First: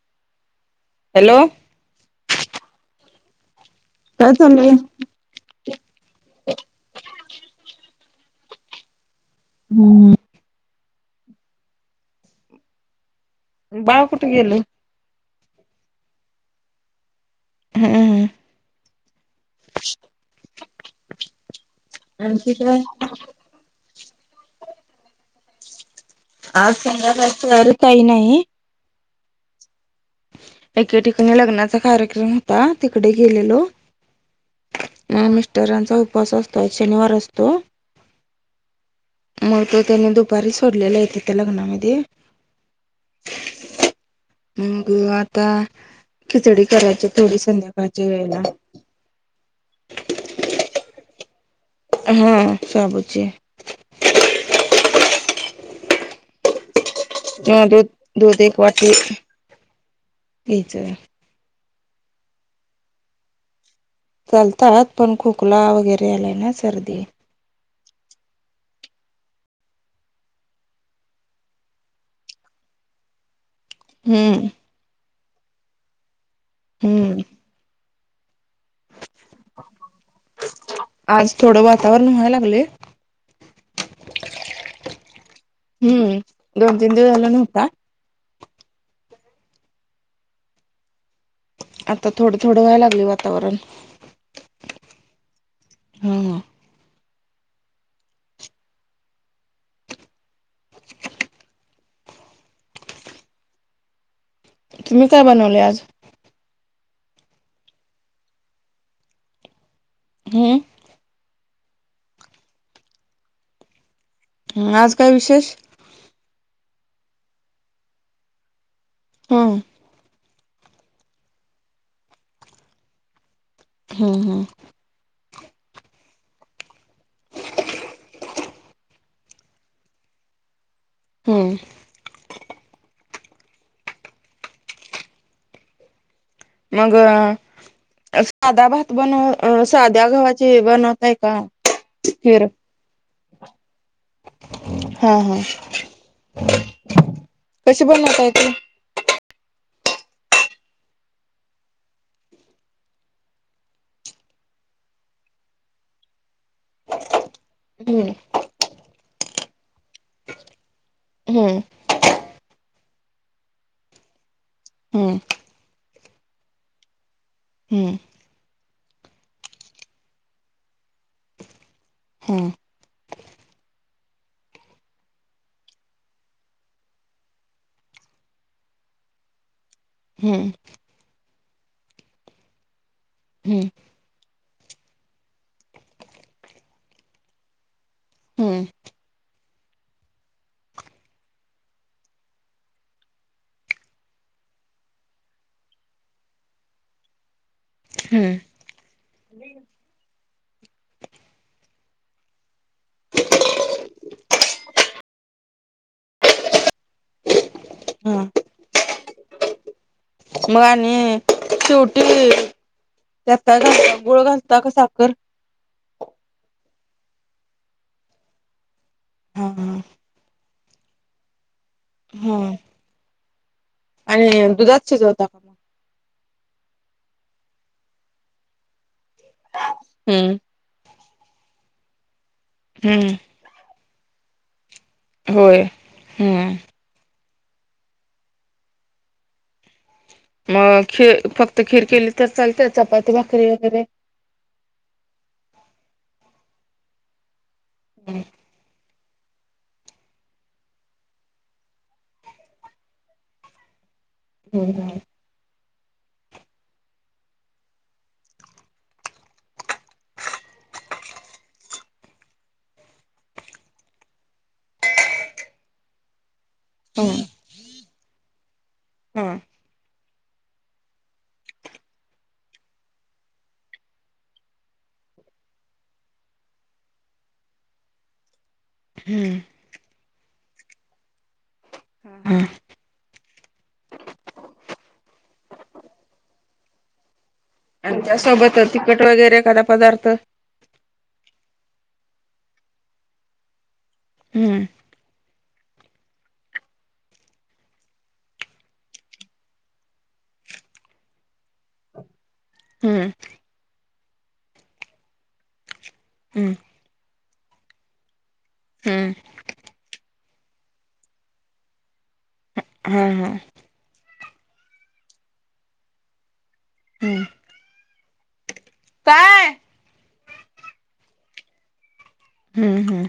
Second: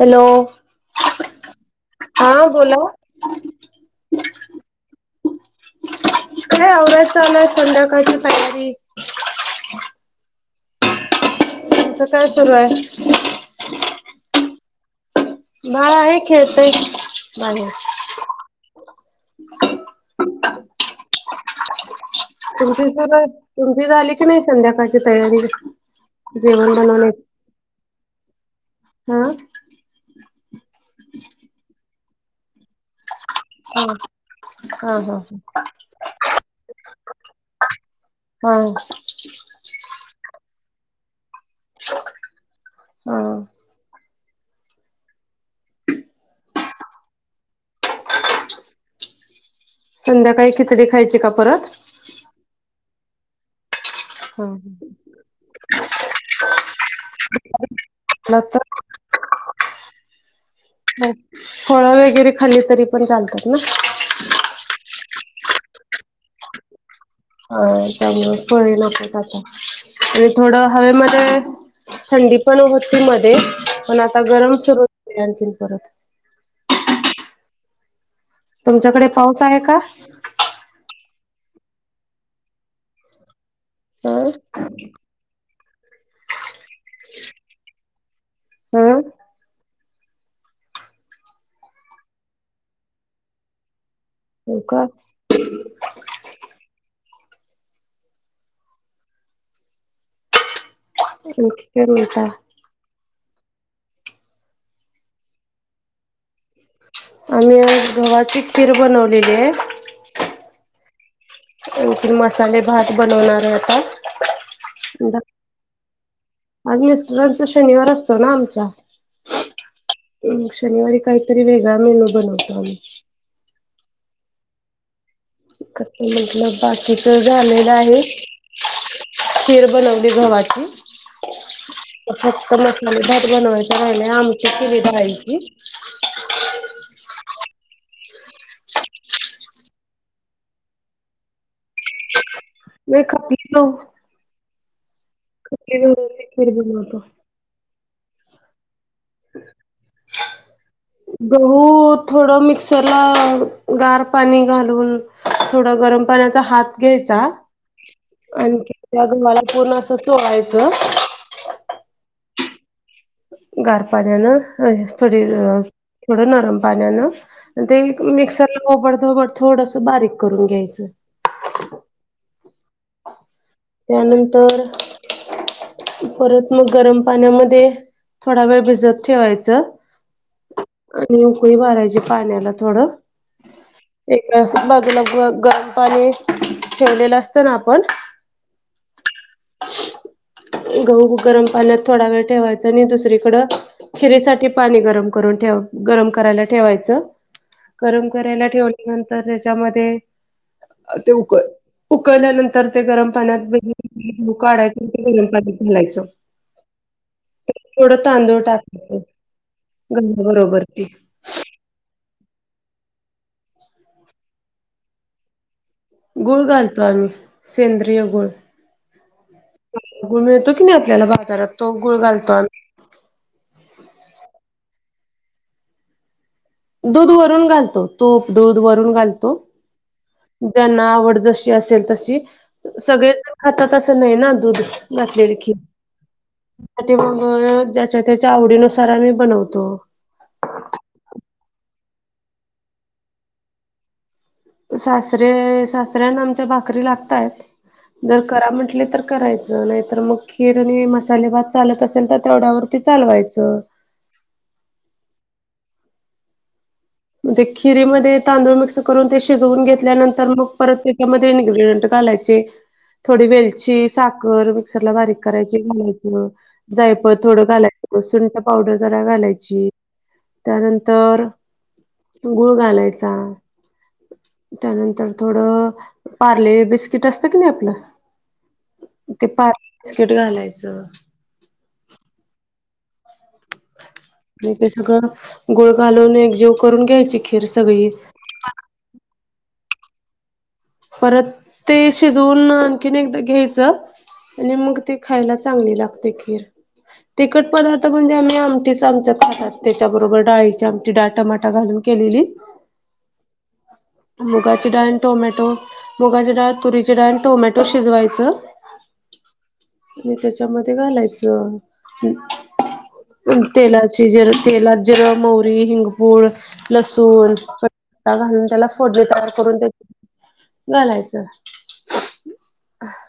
Hello. Hello. हा बोला. कायच. अरे आवघत चाला संंडकाची तयारी हम्म हम. आता काय सुरू आहे. बाव कुठे गेल. भाळा आहे खेळेतय बा. हम्म आणखी काय तुमची सुर तुमची झाली की नाही संध्याकाळची तयारी कशी? आज संगाचर काही नाही. हा. एके ठिकाणी लग्नाचा कार्यक्रम होता तिकडे गेलेलो. हा हा ह मिस्टरांचा उपवास असतो शनिवार असतो. हा. दपारी सोडलेला आहेेते त्या लग्नामध्ये हा. ग आता खिचडी करायची थोडी संध्याकाळच्या वेळेला. [unintelligible] संध्याकाळी खिचडी खायची का परत हा सबज हम् ह दुध दुध एक वाटीच. फळं वगैरे खाली तरी पण चालतात ना चालतात पण खोकला वगैरे आलाय ना सर्दी. हा त्यामुळे प नको आता आणि थोडं हवेमध्ये थंडी पण होती मध्ये पण आता हम्म गरम सुरू हो आणखीन परत. हम्म तुमच्याकडे पाऊस आहे का? आज थोडं वातावरण व्हाय लागले. ह हम्म दोन तीन दिवस झाला नव्हता. हम् आता थोडं थोडं व्हाय लागली वातावरण हो का हा ता तुम्ही काय बनवले आज आम्ही आज गव्हाची खीर बनवलेली आहे. हम्म आण त मसाले भात बनवणार आहे आता. ह आज काय विशेष अग्चा शनिवार असतो ना आमचा हम्म शनिवारी काहीतरी वेगळा मेनू बनवतो आम्ही हम हम कस म्हटलं बाकीच झालेलं आहे. खीर बनवली घवा्हाची हम्म फटक नाखली भात बनवायचं राहिला आमची केली ायची. मग साध्या भात बनव साध्या गव्हाचे बनवतय का फिर वे खपली गहू हा हा खपली गहू नीट करू म्हणालतो. कशी बनवताय? [inaudible] गहू थोड मिक्सरला गार पाणी घालून थोडा गरम पाण्याचा हात घ्यायचा. हम्म आणि त्या गव्हाला पूर्ण असं चोळायचं. हम्म गार पाण्यानं हम्म थोडी थोडं नरम पाण्यानं ते हम्म मिक्सरला ओबडधोबड थोडस बारीक करून घ्यायचं. त्यानंतर परत मग गरम पाण्यामध्ये थोडा वेळ भिजत ठेवायचं. हम्म आणि उकळी भरायची पाण्याला थोडं हम्म एका सा बाजूला ग गरम पाणी ठेवलेलं असतं ना आपण हम्म हम्म गहू गरम पाण्यात थोडा वेळ ठेवायचा आणि दुसरीकडं खिरीसाठी पाणी गरम करून ठेव गरम करायला ठेवायचं. गरम करायला हम्म ठेवल नंतर त्याच्यामध्ये ते उक उकल्यानंतर ते गरम पाण्यात [unintelligible] घालायचं. थोडं हा तांदूळ टाक मग आणि शेवटी त्यात काय घालता गुळ घालता का साखर? गुळ घालतो आम्ही सेंद्रिय गुळ हा हा गुळ मिळतो की नाही आपल्याला बाजारात तो गुळ घालतो हम्म आम्ही आणि दुधात शिजवता दूध वरून घालतो तूप, दूध वरून घालतो. हम्म ज्यांना आवड जशी असेल तशी सगळे हम्म जण खातात असं नाही ना दूध घातलेले की होय. हम्म मग ज्याच्या त्याच्या आवडीनुसार आम्ही बनवतो. मग खी फक्त खीर केली तर चालते चपाती, भाकरी वगैरे सासरे सासऱ्याना आमच्या भाकरी लागतायेत जर करा म्हटले तर करायचं. नाहीतर मग खीर आणि मसाले भात चालत असेल तर तेवढ्यावरती चालवायचं. हो हो. मग ते खिरी मध्ये तांदूळ मिक्स करून ते शिजवून घेतल्यानंतर मग परत त्याच्यामध्ये इन्ग्रीडियंट घालायचे. थोडी वेलची, साखर मिक्सर ला बारीक करायची [unintelligible] जायफळ हम्म थोडं घालायचं, सुंठ पावडर जरा घालायची त्यानंतर गुळ घालायचा. त्यानंतर थोडं पार्ले बिस्किट असतं की नाही आपलं ते पार्ले बिस्किट घालायचं. हम्म. आणि ते सगळं गुळ घालून एकजीव करून घ्यायची. खिर सगळी आणि त्यासोबत तिखट वगैरे एखादा पदार्थ परत ते शिजवून आणखीन एकदा घ्यायचं. आणि हम्म मग ते खायला चांगली लागते खीर तिखट पदार्थ म्हणजे आम्ही आमटीच आमच्यात खातात. त्याच्याबरोबर डाळीची आमटी डाळ, टमाटा घालून केलेली हम्म मुगाची डाळ आणि टोमॅटो मुगाची डाळ, हम्म तुरीची डाळ आणि टोमॅटो शिजवायच. हम्म आणि त्याच्यामध्ये घालायचं हा हा तेलाची तेलात जरा जिरं मोहरी हिंगपूड हम्म लसूण प घालून त्याला फोडणी तयार काय? करून घालायचं हम्म हम्म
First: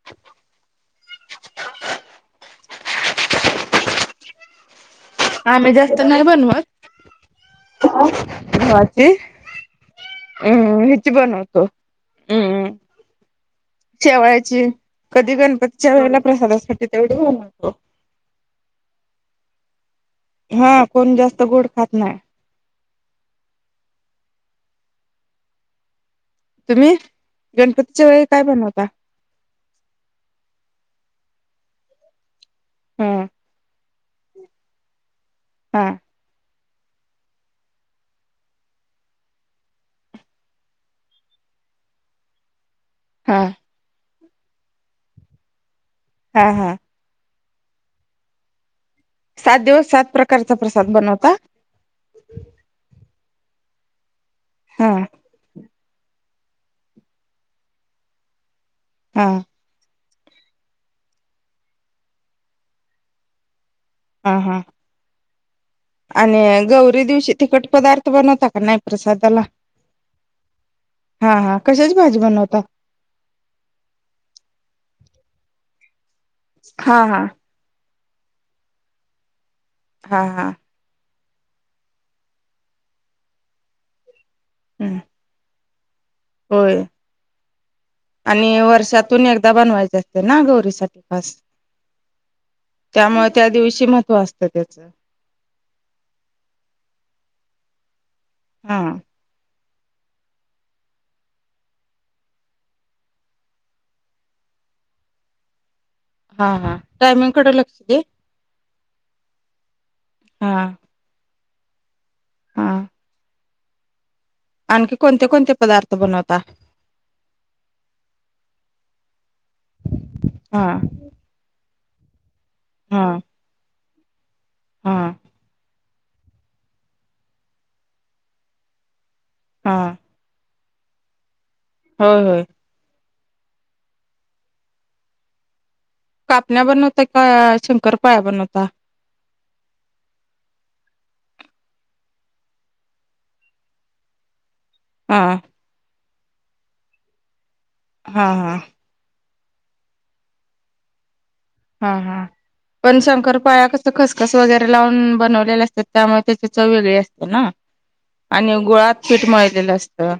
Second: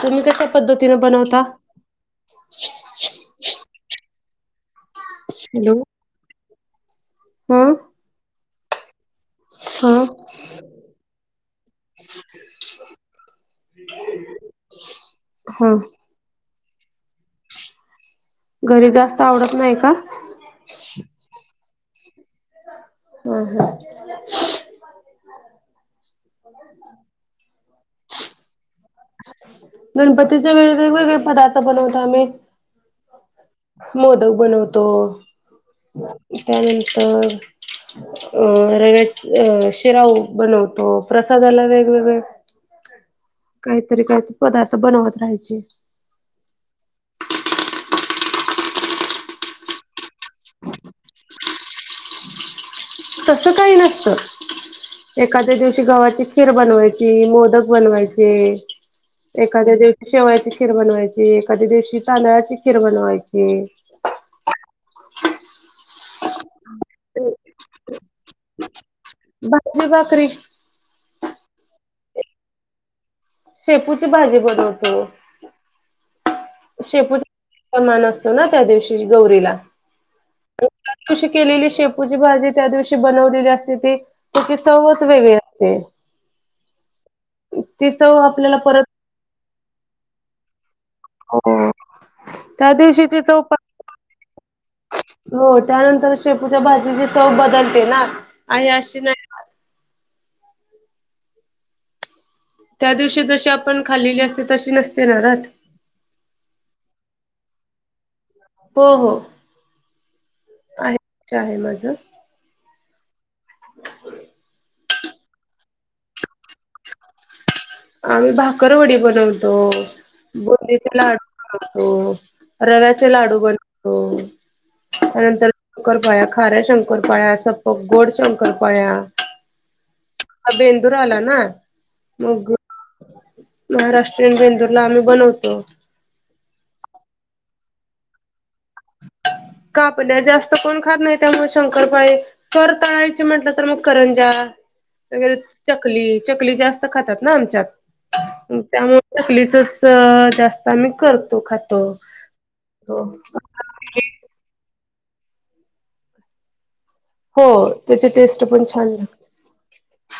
तुम्ही कशा पद्धतीने बनवता आम्ही जास्त नाही बनवत हं माच हम्म हच बन होतो हम्म शेवळची कधी हा गणपतीच्या वला प्रसादासाठी तेवढी होऊतो घरी जास्त आवडत नाही का. हा कोण जास्त गोड खात नाही. हम ह. हो. तुम्ही गणपतीच्या वेळी काय बनवता. गणपतीचे व वेगवेगळे पदार्थ बनवतो आम्ही. हं मोदक बनवतो, हा. त्यानंतर अ रव्याच अ शिराऊ बनवतो प्रसादाला वेगवेगळे हा. काहीतरी काही पदार्थ बनवत राहायचे. हा, हा. सात दिवस, सात प्रकारचा प्रसाद बनवतात. तस काही नसत. हा. एखाद्या दिवशी गव्हाची खीर बनवायची, मोदक बनवायचे, हा एखाद्या दिवशी शेवळाची खीर बनवायची, एखाद्या दिवशी तांदळाची खीर बनवायची, हा, हा. आणि गौरी दिवशी तिखट पदार्थ बनवता का नाही प्रसादाला? भाजी भाकरी हा, हा कशाची भाजी बनवता? शेपूची भाजी बनवतो, हा हा शेपूची समान असतो ना त्या दिवशी गौरीला. हा हा. तशी केलेली शेपूची भाजी त्या दिवशी बनवलेली असते ते. त्याची हम्म चवच वेगळी असते. होय ती चव आपल्याला आणि परत वर्षातून एकदा बनवायच असते ना गौरीसाठी. त्या दिवशी ती त्यामुळे चव त्या दिवशी महत्व असतं त्याचं. हो त्यानंतर शेपूच्या भाजीची चव बदलते ना आणि हा अशी नाही. त्या दिवशी जशी आपण खालेली असते तशी नसते न राहात? हा, हा टायमिंग कडें लक्ष दे. हो, हो हा आहे, ते आहे माझ. हा ब [unintelligible] आणखी कोणते, कोणते पदार्थ बनवता? आम्ही भाकरवडी बनवतो, हा बुंदीचे लाडू बनवतो, हा रव्याचे लाडू बनवतो हा त्यानंतर शंकर पाळ्या, खार्या शंकर पाळ्या असता बघ गोड शंकर पाळ्या, हां. हा बेंदूर आला ना होय होय मग महाराष्ट्रीयन बेंदूरला आम्ही बनवतो. कापण्या बनवत का शंकर पाळ्या बनवता? कापण्या जास्त कोण खात नाही त्यामुळे शंकरपाळे कर तळायचे म्हंटलं तर मग करंज्या हा वगैरे चकली, चकली जास्त खातात ना आमच्यात हा हा त्यामुळे चकलीचच जास्त आम्ही करतो खाय हा, हा पण शंकर पाळ पाळ्या कस खसखस वगैरे लावून बनवले असतात. त्यामुळे त्याची चव वेगळी असते. ना हो त्याची टेस्ट आणि पण छान गुळात लागते पीठ मळलेलं असतं.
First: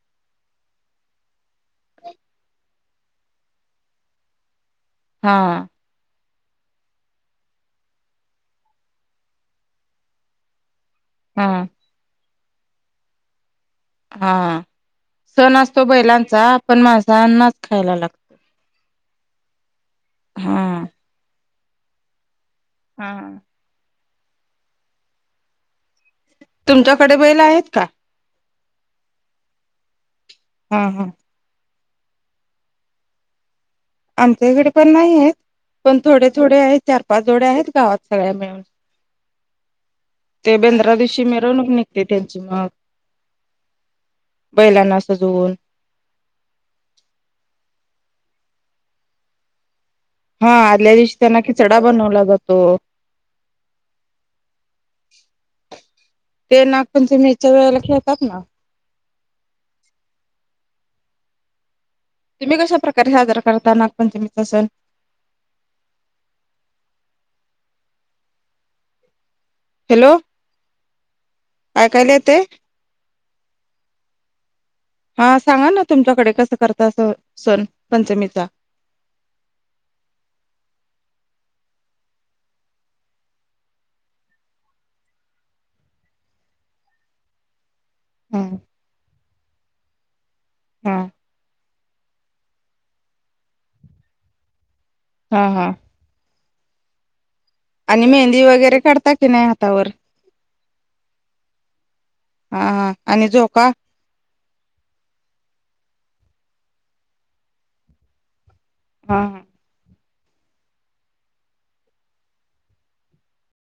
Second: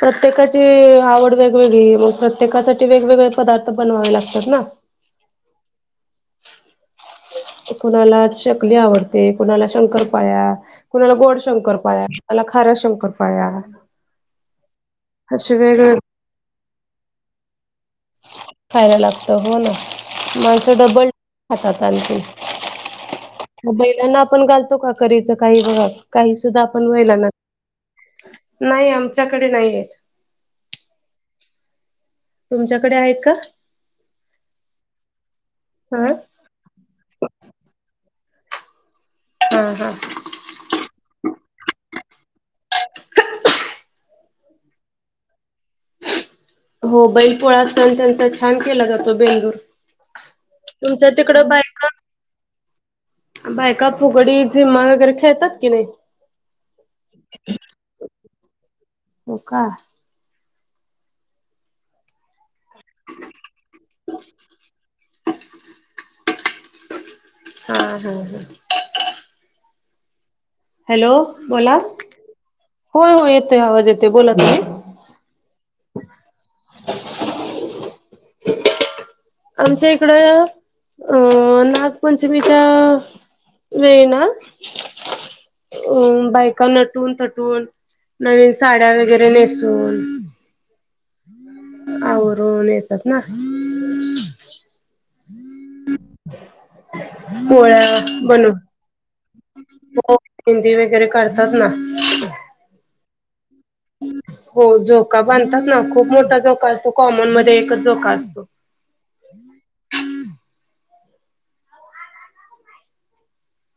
प्रत्येकाची आवड वेगवेगळी मग प्रत्येकासाठी वेगवेगळे पदार्थ बनवावे लागतात ना. हा. कुणाला चकली आवडते, कुणाला शंकर पाळ्या, कुणाला गोड हा शंकर, पाळ्या, त्याला खाऱ्या शंकर पाळ्या, हा सण असतो बैलांचा पण माझ मणसानाच खायला लागता. खायला लागतं हो ना माणसं हा. डबल खातात आणखी. हा, अ. मग बैलांना आपण घालतो का करीच काही बघा काही सुद्धा आपण तुमच्याकडे बैलांना बैल आहेत का? नाही आमच्याकडे नाहीये. हा, हा. तुमच्याकडे आहेत का? आमच्या इकडे पण नाही आहेत. पण हा थोडे, थोडे आहेत चार, पाच जोडे आहेत गावात सगळ्या मिळून. हम् हम ते बेंद्रा दिवशी मिरवणूक निघते त्यांची मग बैलांना सजवून हो बैलपोळा असल त्यांचा छान केला जातो बेंगलूर हा आदल्या दिवशी त्यांना खिचडा बनवला जातो बायका फुगडी झिम्मा वगैरे खेळतात की नाही ते नागण तुम्ही याच्या वेळेला खेळात ना होका तुम्ही कशाप्रकारे साजरा करता नागपंचमीचा सण हा हो हो हॅलो हॅलो बोला ऐकायला येते होय हो येतोय आवाज येतोय बोलात नाही हा सांगा ना तुमच्याकडे कसं करत असं सण पंचमीचा आमच्या इकडं अं नागपंचमीच्या वेळ ना अ बायकां नटून तटून ह नवीन साड्या वगैरे नेसून हा आून येतात ना हा हा हम् पोळ्या आणि मेहंदी बनून वगैरे काढता की नाही हातावर मेंदी वगैरे करतात ना हा हां आणि झो का हो झोका बांधतात ना खूप मोठा झोका असतो कॉमन मध्ये एकच झोका असतो हा हा